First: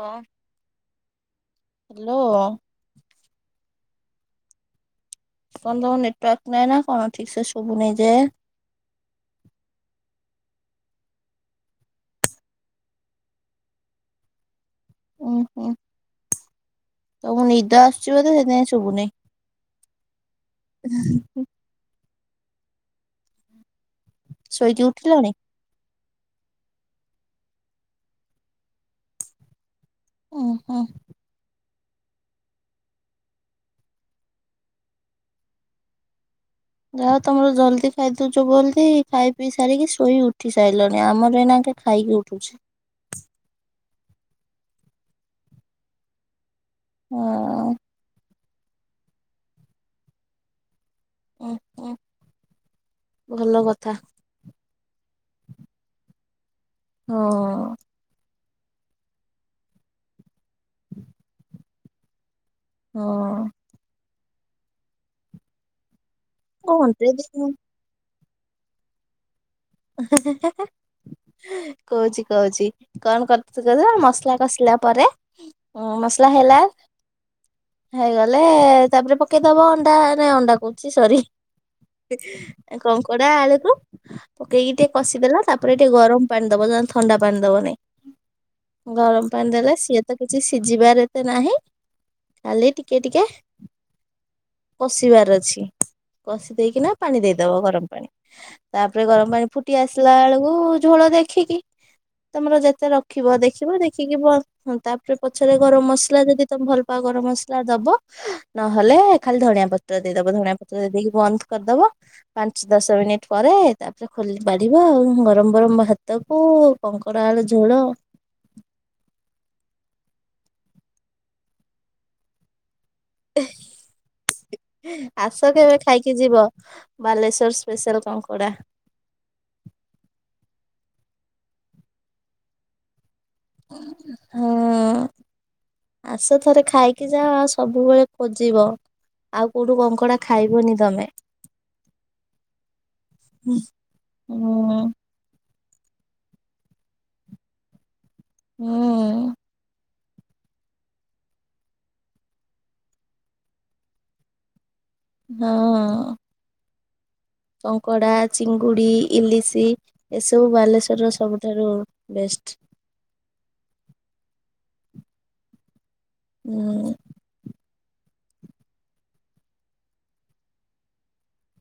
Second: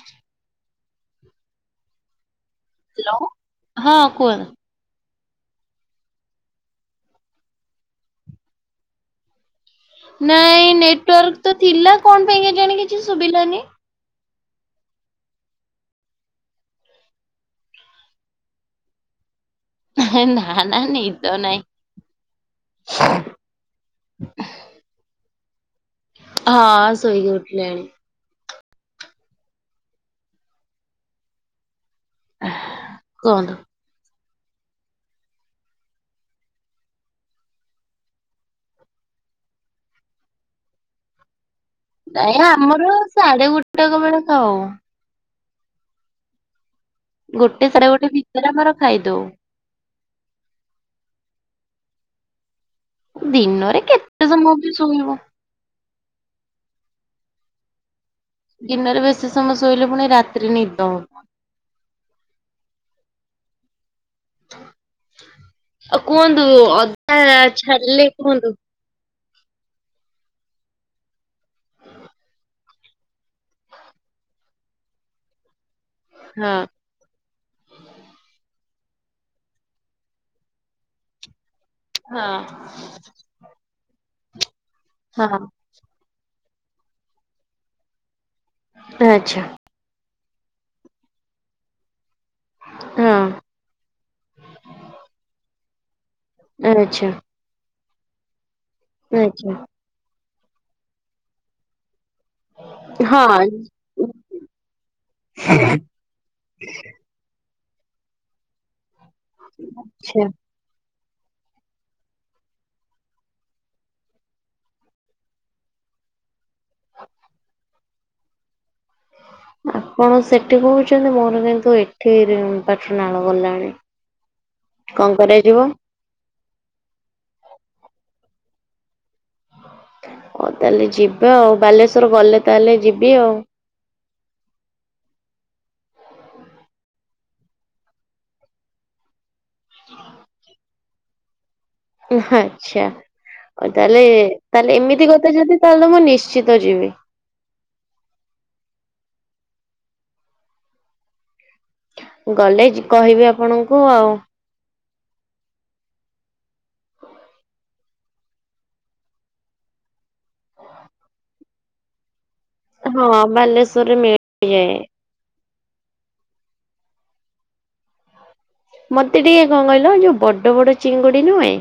ହଁ। ହଁ hello. Hello, ହଁ କୁହ। ସନ୍ଦେହ ନେଟୱାର୍କ ନାଇ ନା କଣ ଠିକ ସେ ଶୁବୁ ନେଇ ଯେ। ନାଇଁ ନେଟୱାର୍କ ତ ଥିଲା କଣ ପାଇଁ କି ଜାଣି କିଛି ଶୁବିଲା ନି? ଉୁଁ ହୁଁ ତ ମୁଁ ନିଦ ଆସୁଛି ବୋଧେ ସେଥିପାଇଁ ସୁବୁନି। ନା ନା ନିଦ ନାଇଁ। ଶୋଇକି ଉଠିଲଣି? ହଁ ଶୋଇକି ଉଠିଲିଣି। ଓ ହୋ। କୁହନ୍ତୁ। ଯାହା ତମର ଜଲ୍ଦି ଖାଇଦଉଛ ବୋଲଦି ଖାଇ ପିଇ ସାରିକି ଶୋଇ ଉଠି ସାରିଲଣି ଆମର ଏଇନା ନାଇଁ ଆମର ସାଢେ ଗୋଟାକ ବେଳେ ଖାଉ। ଗୋଟେ ହଁ ସାଢେ ଗୋଟେ ଭିତରେ ଆମର ଖାଇଦଉ। ଓହୋ। ଦିନରେ କେତେ ସମୟ ବି ଶୋଇବୁ। ହଁ! ଦିନରେ ବେଶୀ ସମୟ ଶୋଇଲେ ଫୁଣି ରାତିରେ ନିଦ ହୋ ହଁ। ଆଉ କୁହନ୍ତୁ ଘଣ୍ଟେ ଅଧା ଦି ଘଣ୍ଟା ଛାଡିଲେ କୁହନ୍ତୁ। [unintelligible] କୋହୁଚି କୋହୁଚି କଣ କରୁ [unintelligible] ମସଲା କଷିଲା ପରେ ଉଁ ମସଲା ହଁ। ହେଲା ହେଇଗଲେ ତାପରେ ପକେଇଦବ ଅଣ୍ଡା ନାଇଁ ଅଣ୍ଡା କୋହୁଚି ସରି ହଁ କଙ୍କଡା ଆଳୁ କୁ ପକେଇକି ଟିକେ ହଁ କଷିଦେଲ ତାପରେ ଟିକେ ଗରମ ପାଣି ଦବ ନହେଲେ ଥଣ୍ଡା ପାଣି ଦବନାଇଁ ଗରମ ଆଚ୍ଛା ପାଣି ଦେଲେ ସିଏ ତ କିଛି ସିଝିବାର ଏତେ ନାହିଁ। କାଲି ଟିକେ ହଁ ଟିକେ କଷିବାର ଅଛି। କଷି ଦେଇକିନା ଆଚ୍ଛା ପାଣି ଦେଇଦବ ଗରମ ପାଣି ତାପରେ ଗରମ ପାଣି ଆଚ୍ଛା ଫୁଟି ଆସିଲା ବେଳ କୁ ଝୋଳ ଦେଖିକି ତମର ଯେତେ ହଁ ରଖିବ ଦେଖିବ ଦେଖିକି ତାପରେ ପଛରେ ଗରମ ମସଲା ଯଦି ତମେ ଭଲ ପାଅ ଗରମ ମସଲା ଦବ ନହଲେ ଖାଲି ଧଣିଆ ପତ୍ର ଆଚ୍ଛା। ଦେଇଦବ ଧଣିଆ ପତ୍ର ଦେଇ ଦେଇକି ବନ୍ଦ କରିଦବ ପାଞ୍ଚ ଦଶ ମିନିଟ ପରେ ତାପରେ ଖୋଲି ବାଢିବ ଆଉ ଗରମ ଗରମ ଭାତକୁ କଙ୍କଡା ଆଳୁ ଝୋଳ। ଆପଣ ସେଠି କୋହୁଚନ୍ତି ମୋର କିନ୍ତୁ ଏଠି ପାଟିରୁ ନାଳ ଗଲାଣି କଣ କରାଯିବ? ବାଲେଶ୍ୱର ସ୍ପେଶାଲ କଙ୍କଡ଼ା। ହଉ ତାହେଲେ ଯିବା ଆଉ ବାଲେଶ୍ୱର ଗଲେ ତାହେଲେ ଯିବ ହଁ। ଆସ ଥରେ ଖାଇକି ଯାଅ ଆଉ ସବୁବେଳେ ଖୋଜିବ। ଆଉ କୋଉଠୁ କଙ୍କଡା ଖାଇବନି ତମେ। ଆଛା ହୁଁ ତାହେଲେ ତାହେଲେ ଏମିତି କଥା ଯଦି ତାହେଲେ ମୁଁ ନିଶ୍ଚିତ ଯିବି। ହୁଁ। ଗଲେ କହିବି ଆପଣଙ୍କୁ ଆଉ। ହଁ। କଙ୍କଡା, ଚିଙ୍ଗୁଡି, ଇଲିଶି ଏସବୁ ବାଲେଶ୍ଵରର ସବୁଠାରୁ ବେଷ୍ଟ। ହଁ ବାଲେଶ୍ଵରରେ [unintelligible] ହୁଁ। ମତେ ଟିକେ କଣ କହିଲ ଯୋଉ ବଡ ବଡ ଚିଙ୍ଗୁଡି ନୁହେଁ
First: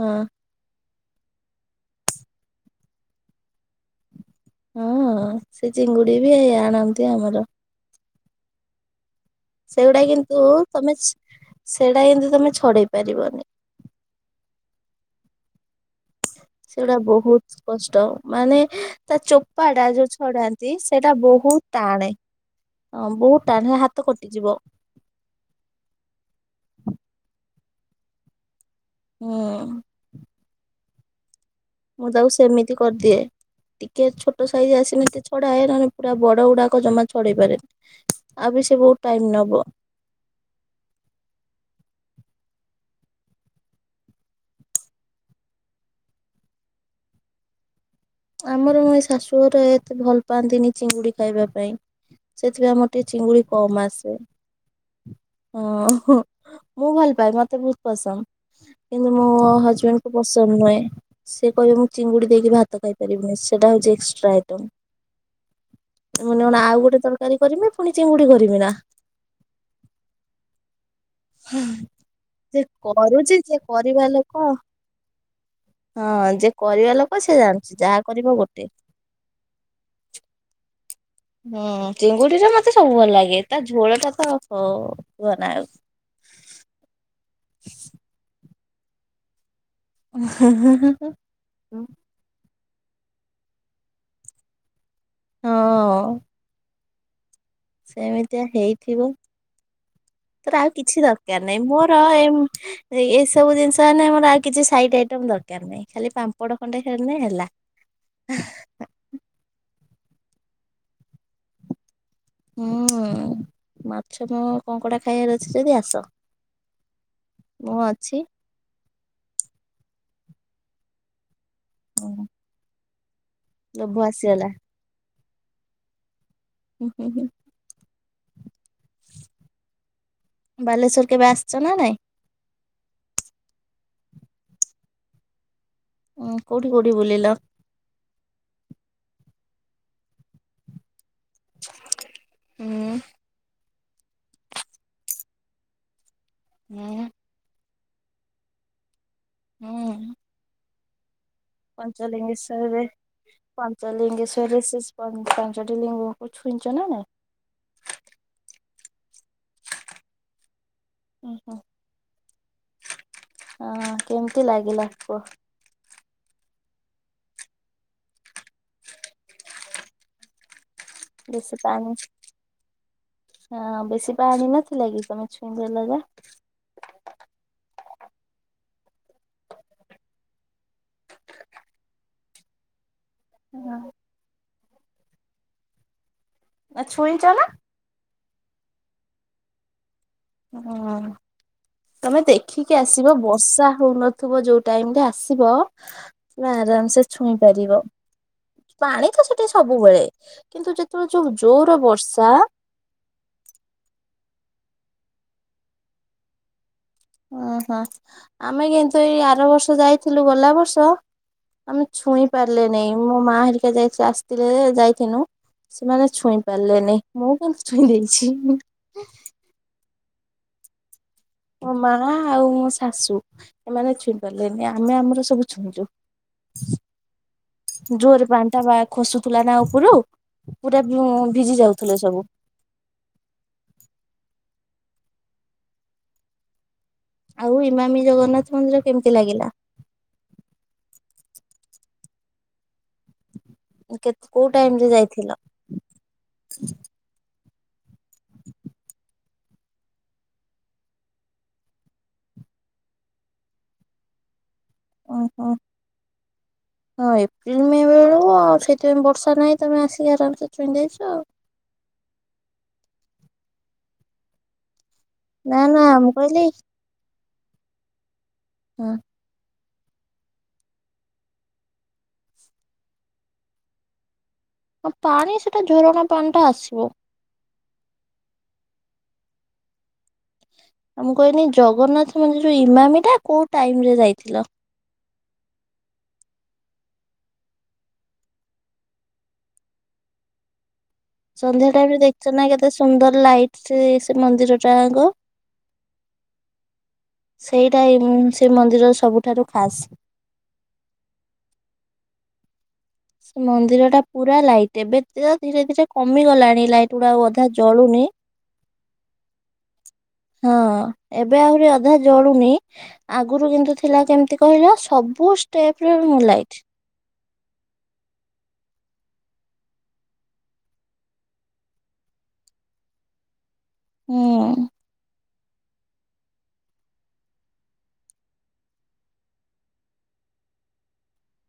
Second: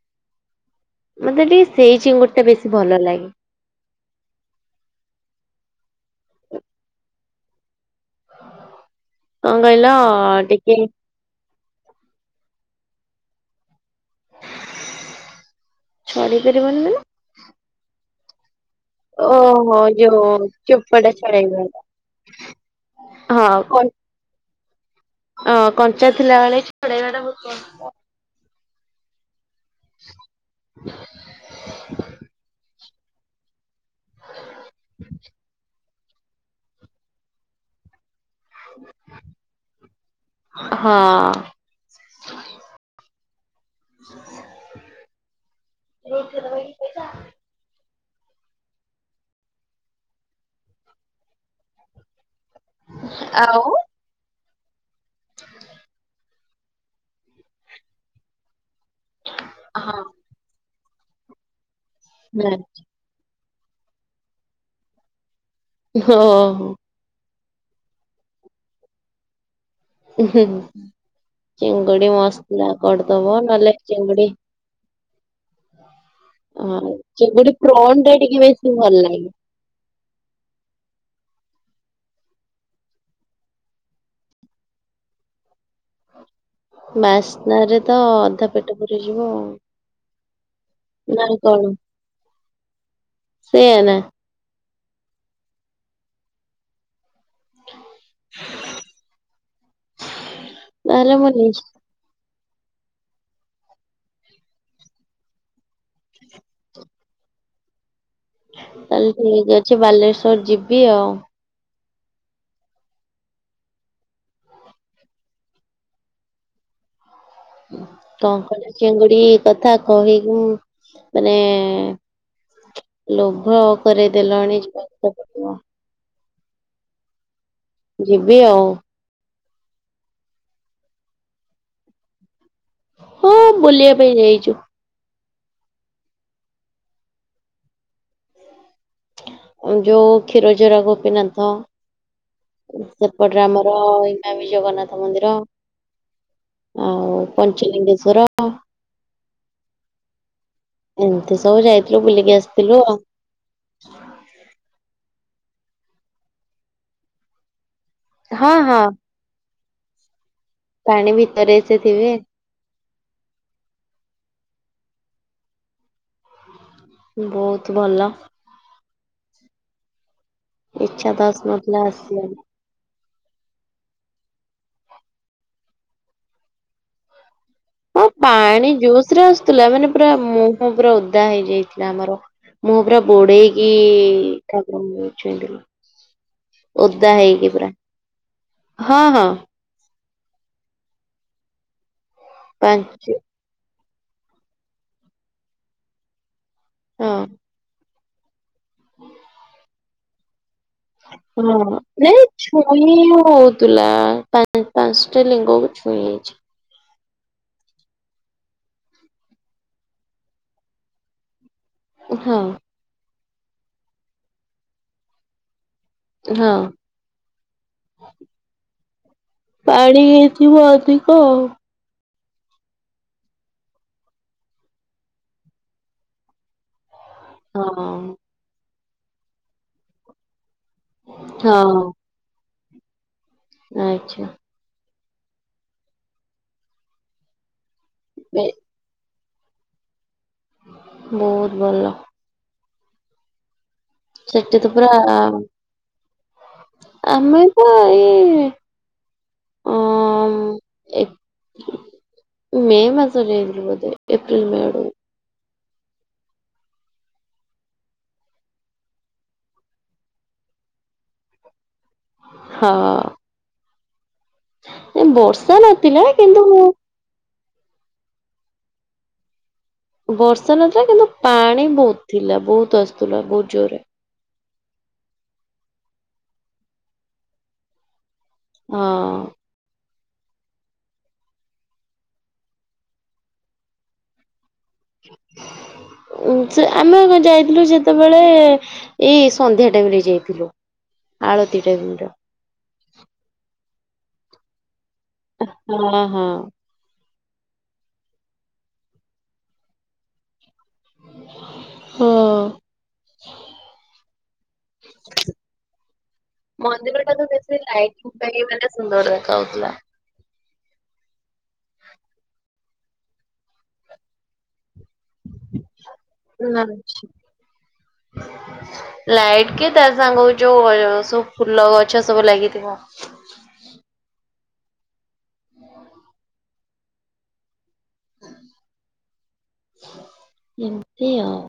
ହଁ। ମତେ ଟିକେ ସେଇ ଚିଙ୍ଗୁଡିଟା ବେଶୀ ଭଲ ଲାଗେ। ହଁ ସେ ଚିଙ୍ଗୁଡି ବି ହେଇ ଆଣନ୍ତି ଆମର। କଣ କହିଲ ସେଇଗୁଡା କିନ୍ତୁ ଟିକେ ତମେ ସେଇଟା କିନ୍ତୁ ତମେ ଛଡେଇ ପାରିବନି। ଛଡେଇ ପାରିବନି ମାନେ ସେଗୁଡା ବହୁତ କଷ୍ଟ ମାନେ ତା ଚୋପା ଓହୋ ଟା ଯୋଉ ଛଡାନ୍ତି ଚୋପାଟା ସେଟା ଛଡେଇବା। ବହୁତ ଟାଣେ। ହଁ ବହୁତ ଟାଣ ହାତ କଟିଯିବ। ଅଁ କଞ୍ଚା ଥିଲାବେଳେ ଛଡେଇବାଟା [unintelligible] ହୁଁ। ମୁଁ ତାକୁ ସେମିତି କରିଦିଏ ଟିକେ ଛୋଟ ସାଇଜ ଆସିନିତେ ଛଡାଏ ନ ପୁରା ବଡ ଗୁଡାକ ଜମା ଛଡେଇ ପାରେନି। ଆଉ ବି ସେ ବହୁତ ଟାଇମ ନବ। ହଁ। [unintelligible] ପଇସା। ଆମର ଏଇ ଶାଶୁଘରେ ଏତେ ଭଲ ପାଆନ୍ତିନି ଚିଙ୍ଗୁଡି ଖାଇବା ପାଇଁ। ସେଥିପାଇଁ ଆମର ଟିକେ ଚିଙ୍ଗୁଡି ଆଉ କମ୍ ଆସେ। ଓହୋ ମୁଁ ଭଲ ପାଏ ମତେ ବହୁତ ପସନ୍ଦ। କିନ୍ତୁ ମୋ ହଁ ହଜବେଣ୍ଡକୁ ପସନ୍ଦ ନୁହେଁ, ସେ କହିବେ ମୁଁ ଚିଙ୍ଗୁଡ଼ି ଦେଇକି ନାଇଁ ଭାତ ଖାଇବି। ସେଟା ହଉଚି ଏକ୍ସଟ୍ରା ଆଇଟମ୍ ହୋ କଣ ଆଉ ଗୋଟେ ତାର ତରକାରୀ କରିମି ପୁଣି ଚିଙ୍ଗୁଡି କରିବି ନା। ଉ ହୁଁ। ଚିଙ୍ଗୁଡି ଯେ ମସଲା କରୁଛି କରିଦବ ଯେ ନହେଲେ କରିବା ଚିଙ୍ଗୁଡି ଲୋକ ହଁ ଯେ କରିବା ହଁ ଲୋକ ସେ ଚିଙ୍ଗୁଡ଼ି ଜାଣିଛି ଯାହା [unintelligible] କରିବ ଟିକେ ଗୋଟେ। ବେଶୀ ଭଲ ଲାଗେ। ହୁଁ ଚିଙ୍ଗୁଡିରେ ମତେ ସବୁ ଭଲ ଲାଗେ ତା ଝୋଳ ଟା ତ ବନାଉ। ବାସ୍ନା ରେ ତ ଅଧା ପେଟ ଭରି ଯିବ ଆଉ। [unintelligible] ସେୟାନା ହଁ। ସେମିତିଆ ହେଇଥିବ। ତୋର ଆଉ କିଛି ତାହେଲେ ମୁଁ ଦରକାର ନାହିଁ ନିଶ୍ଚ ମୋର ଏ ଏସବୁ ଜିନିଷ ହେେ ଆମର ଆଉ କିଛି ସାଇଟ ଆଇଟମ ଦରକାର ନାହିଁ ଖାଲି ପାମ୍ପଡ ଖଣ୍ଡେ ହେଲେ ହେଲା। ତାହେଲେ ଠିକ ଅଛି ବାଲେଶ୍ଵର ଯିବି ଆଉ। ହଁ। ମାଛ କଣ କଙ୍କଡା ଖାଇବାର ଅଛି ଯଦି ଆସ। ମୁଁ ଅଛି କଙ୍କଡ଼ା ଚିଙ୍ଗୁଡି କଥା କହିକି ମାନେ ଉଁ ଲୋଭ କରେଦେଲଣି [unintelligible] ହୁଁ ହୁଁ ହୁଁ। ଯିବି ଆଉ। ବାଲେଶ୍ୱର କେବେ ଆସିଛ ନା ନାଇଁ? ହଁ ବୁଲିବା ପାଇଁ ଯାଇଛୁ। ଉଁ କଉଠି କୋଉଠି ବୁଲିଲ? ଯୋଉ କ୍ଷୀରଜରା ଗୋପୀନାଥ ହୁଁ ସେପଟରେ ଆମର [unintelligible] ବି ଜଗନ୍ନାଥ ମନ୍ଦିର ହୁଁ ଆଉ ପଞ୍ଚଲିଙ୍ଗ ଶ୍ୱର ହୁଁ। ହଁ ପଞ୍ଚଲିିଙ୍ଗେଶ୍ଵରରେ ପଞ୍ଚଲିିଙ୍ଗେଶ୍ଵରରେ ସେ ପଞ୍ଚ ପାଞ୍ଚଟି ଲିଙ୍ଗକୁ ଛୁଇଁଛ ନା ନାଇ। ହଁ ହଁ। ପାଣି ଓହୋ ଭିତରେ ସେଥିବେ। ହଁ କେମିତି ଲାଗିଲା କୁହ? ବହୁତ ଭଲ। ଇଛା ତ ବେଶୀ ଆସୁନଥିଲା ପାଣି ଆସିବାକୁ। ହଁ ବେଶି ପାଣି ନଥିଲା କି ତମେ ଛୁଇ ଦେଲ କି? ହଁ ପାଣି ଜୋସ ରେ ଆସୁଥିଲା ମାନେ ପୁରା ମୁହଁ ପୁରା ଓଦା ହେଇଯାଇଥିଲା ଆମର। ମୁଁହ ପୁରା ବୁଡେଇକି ଇ ଠାକୁରଙ୍କୁ ଛୁଆଁଇ ଦେଲୁ। ନା ଓଦା ଛୁଇଁଚ ନା? ହେଇକି ପୁରା ହଁ ହଁ। ହୁଁ ତମେ ଦେଖିକି ଆସିବ ପାଞ୍ଚ ବର୍ଷା। ହଉନଥିବ ଯୋଉ ଟାଇମ ରେ ଆସିବ ତୁମେ ଆରାମ ସେ ହଁ ଛୁଇଁ ପାରିବ। ପାଣି ତ ସେଠି ସବୁବେଳେ। କିନ୍ତୁ ଯେତେବେଳେ ଯୋଉ ହଁ ଜୋର ନାଇ ବର୍ଷା ଛୁଇଁ ହଉଥିଲା ପା ପାଞ୍ଚଟା ଲିଙ୍ଗକୁ ଛୁଇଁ ଆଇଛି। ଓହୋ ଆମେ କିନ୍ତୁ ଏଇ ଆର ବର୍ଷ ଯାଇଥିଲୁ ଗଲା ବର୍ଷ। ଆମେ ଛୁଇଁ ହଁ ପାରିଲେ ନାଇଁ ମୋ ମା ହେରିକା ଯାଇ ଆସିଥିଲେ ଯେ ଯାଇଥିନୁ। ସେମାନେ ଛୁଇଁ ହଁ ପାରିଲେନି ମୁଁ କିନ୍ତୁ ଛୁଇଁ ଦେଇଛି। ପାଣି ହେଇଥିବ ଅଧିକ ଆଉ। ମୋ ମା ଆଉ ମୋ ଶାଶୁ ଏମାନେ ଛୁଇଁ ପାରିଲେନି ଆମେ ଆମର ସବୁ ଛୁଇଁଛୁ। ଆଉ। [inaudible] ଜୋରେ ପାଣିଟା ବା ଖସୁଥିଲୁଥିଲା ନା ଉପରୁ। ପୁରା ଭିଜି ହଁ ହଁ ଯାଉଥିଲେ ସବୁ। ଆଚ୍ଛା ଆଉ ଇମମି ଏ- ଜଗନ୍ନାଥ ମନ୍ଦିର କେମିତି ଲାଗିଲା? ବହୁତ ଭଲ। କେତେ କୋଉ ସେଠି ତ ଟାଇମ ପୁରା ରେ [inaudible] ଯାଇଥିଲ? ଆମେ ଆମେ ଏଇ [inaudible] ଅଁ ମେ ମାସରେ ଯିବେ ବୋଧେ ଏପ୍ରିିଲ ମେ ଆଡୁ ଓ। ହଁ ଏପ୍ରିଲ ମେ ବେଳକୁ ଆଉ ସେଇଥିପାଇଁ ବର୍ଷା ନାହିଁ। ତମେ ଆସିକି ଆରାମସେ ଛୁଇଁ ଦେଇେଇଛ ଆଉ। [inaudible] ହଁ। ବର୍ଷା ନା ନା ନଥିଲା ମୁଁ କହିଲି କିନ୍ତୁ ମୁଁ ହୁଁ। ବର୍ଷା ନଥିଲା କିନ୍ତୁ ପାଣି ବହୁତ ଥିଲା ବହୁତ ଆସୁଥିଲା ବହୁତ ଜୋରରେ। ଆଉ ପାଣି ସେଟା ଝରଣା ପାଣି ଟା ଆସିବ। ହଁ। ଆ ମୁଁ କହିଲି ଜଗନ୍ନାଥ ମନ୍ଦିର ଯୋଉ ଇମାମି ଟା କୋଉ ଟାଇମ ରେ ଯାଇଥିଲ। ସେ ଆମେ ଯାଇଥିଲୁ ଯେତେବେଳେ ଏଇ ସନ୍ଧ୍ୟା ଟାଇମ ରେ ଯାଇଥିଲୁ। ଆଳତି ସନ୍ଧ୍ୟା ଟାଇମ ରେ ର ଦେଖିଛ ନା କେତେ ସୁନ୍ଦର ଲାଇଟ୍ ସେ ସେ ମନ୍ଦିରଟା ଆଙ୍କ। ହଁ ହଁ। ସେଇଟା ସେ ମନ୍ଦିର ସବୁଠାରୁ ଖାସ୍। [inaudible] ହଁ। ସେ ମନ୍ଦିର ଟା ପୁରା ଲାଇଟ୍ ଏବେ ଧୀରେ ଧୀରେ କମି ଗଲାଣି। ଲାଇଟ୍ ଗୁଡା ଅଧା ଜଳୁ [unintelligible] ସୁନ୍ଦର ଦେଖା ହଉଥିଲା। ହଁ ଏବେ ଆହୁରି ଅଧା ଜଳୁନି ଆଗରୁ କିନ୍ତୁ ଥିଲା କେମତି କହିଲ? ସବୁଷ୍ଟେପ ରେ ନୂଆ ଲାଇଟ। [inaudible] ଲାଇଟ୍ କି ତା ସାଙ୍ଗ ଯୋଉ ସବୁ ଫୁଲ ଗଛ ସବୁ ଲାଗିଥିବ। [inaudible] ହୁଁ। [inaudible] ଏମିତି ଆଉ।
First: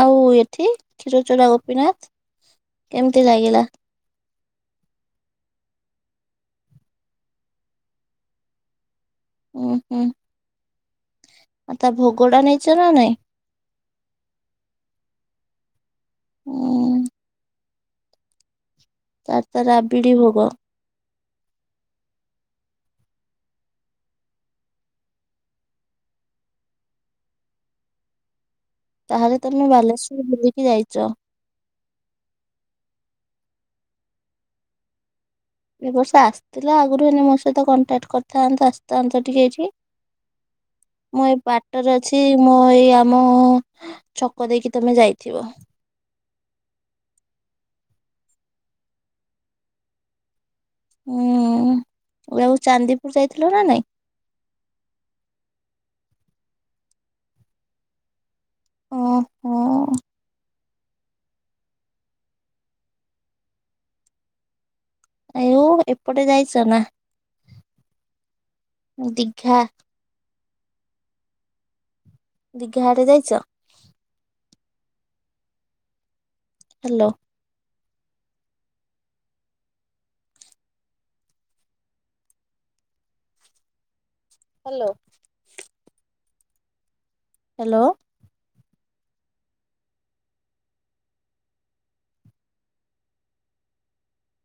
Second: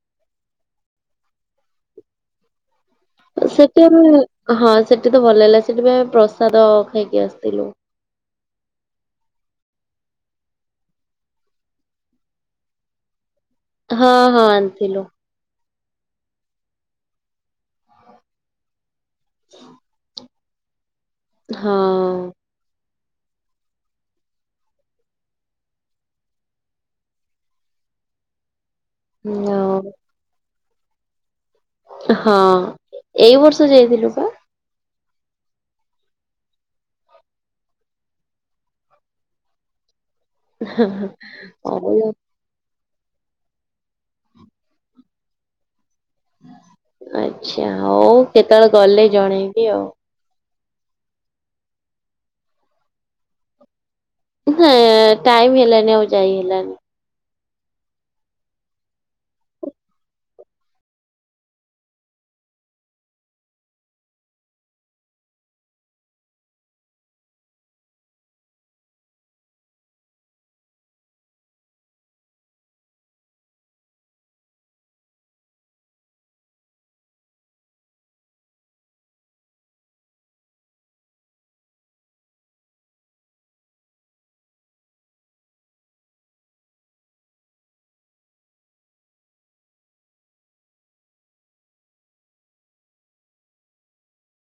ଆଉ ଏଠି କ୍ଷୀରଚୋରା ଗୋପୀନାଥ କେମିତି ଲାଗିଲା। ସେଠି ଆମେ ହଁ ସେଠି ତ ଭଲ ହେଲା ସେଠିପା ପ୍ରସାଦ ଖାଇକି ଆସିଥିଲୁ। ଉଁ ହୁଁ [inaudible] ଆଉ ତା ଭୋଗଟା ନେଇଛନା ନାହିଁ। ହଁ ହଁ ଆଣିଥିଲୁ। ହୁଁ। ତାର ତ ରାବିଡି ଭୋଗ। ହଁ। ତାହେଲେ ତମେ ଆଉ ବାଲେଶ୍ଵର ବୁଲିକି ଆଇଚ। ହଁ ଏଇ ବର୍ଷ ଯାଇଥିଲୁପା। ଏ ବର୍ଷ ଆସିଥିଲା ଆଗରୁ ହେଲେ ମୋ ସହିତ କଣ୍ଟାକ୍ଟ କରିଥାନ୍ତୁ ଆସିଥାନ୍ତୁ ଟିକେ ଏଇଠିକି। [inaudible] ମୁଁ ଏଇ ବାଟରେ ହଉ ଅଛି। ମୁଁ ଏଇ ତମ ଛକ ଦେଇକି ତମେ ଯାଇଥିବ। ଆ୍ଛା ହଉ କେତେବେଳେ ଗଲେ ଜଣେଇବି ଆଉ। ହୁଁ ଆଉ ଚାନ୍ଦିପୁର ଯାଇଥିଲ ନା ନାଇଁ। ହେ ଟାଇମ ହେଲାନି ଆଉ ଯାଇ ହେଲାନି। ଓହୋ। ଆୟୁ ଏପଟେ ଯାଇଚ ନା? ଦୀଘା। ଦୀଘା ଆଡେ ଯାଇଛ? ହ୍ୟାଲୋ। Hello hello.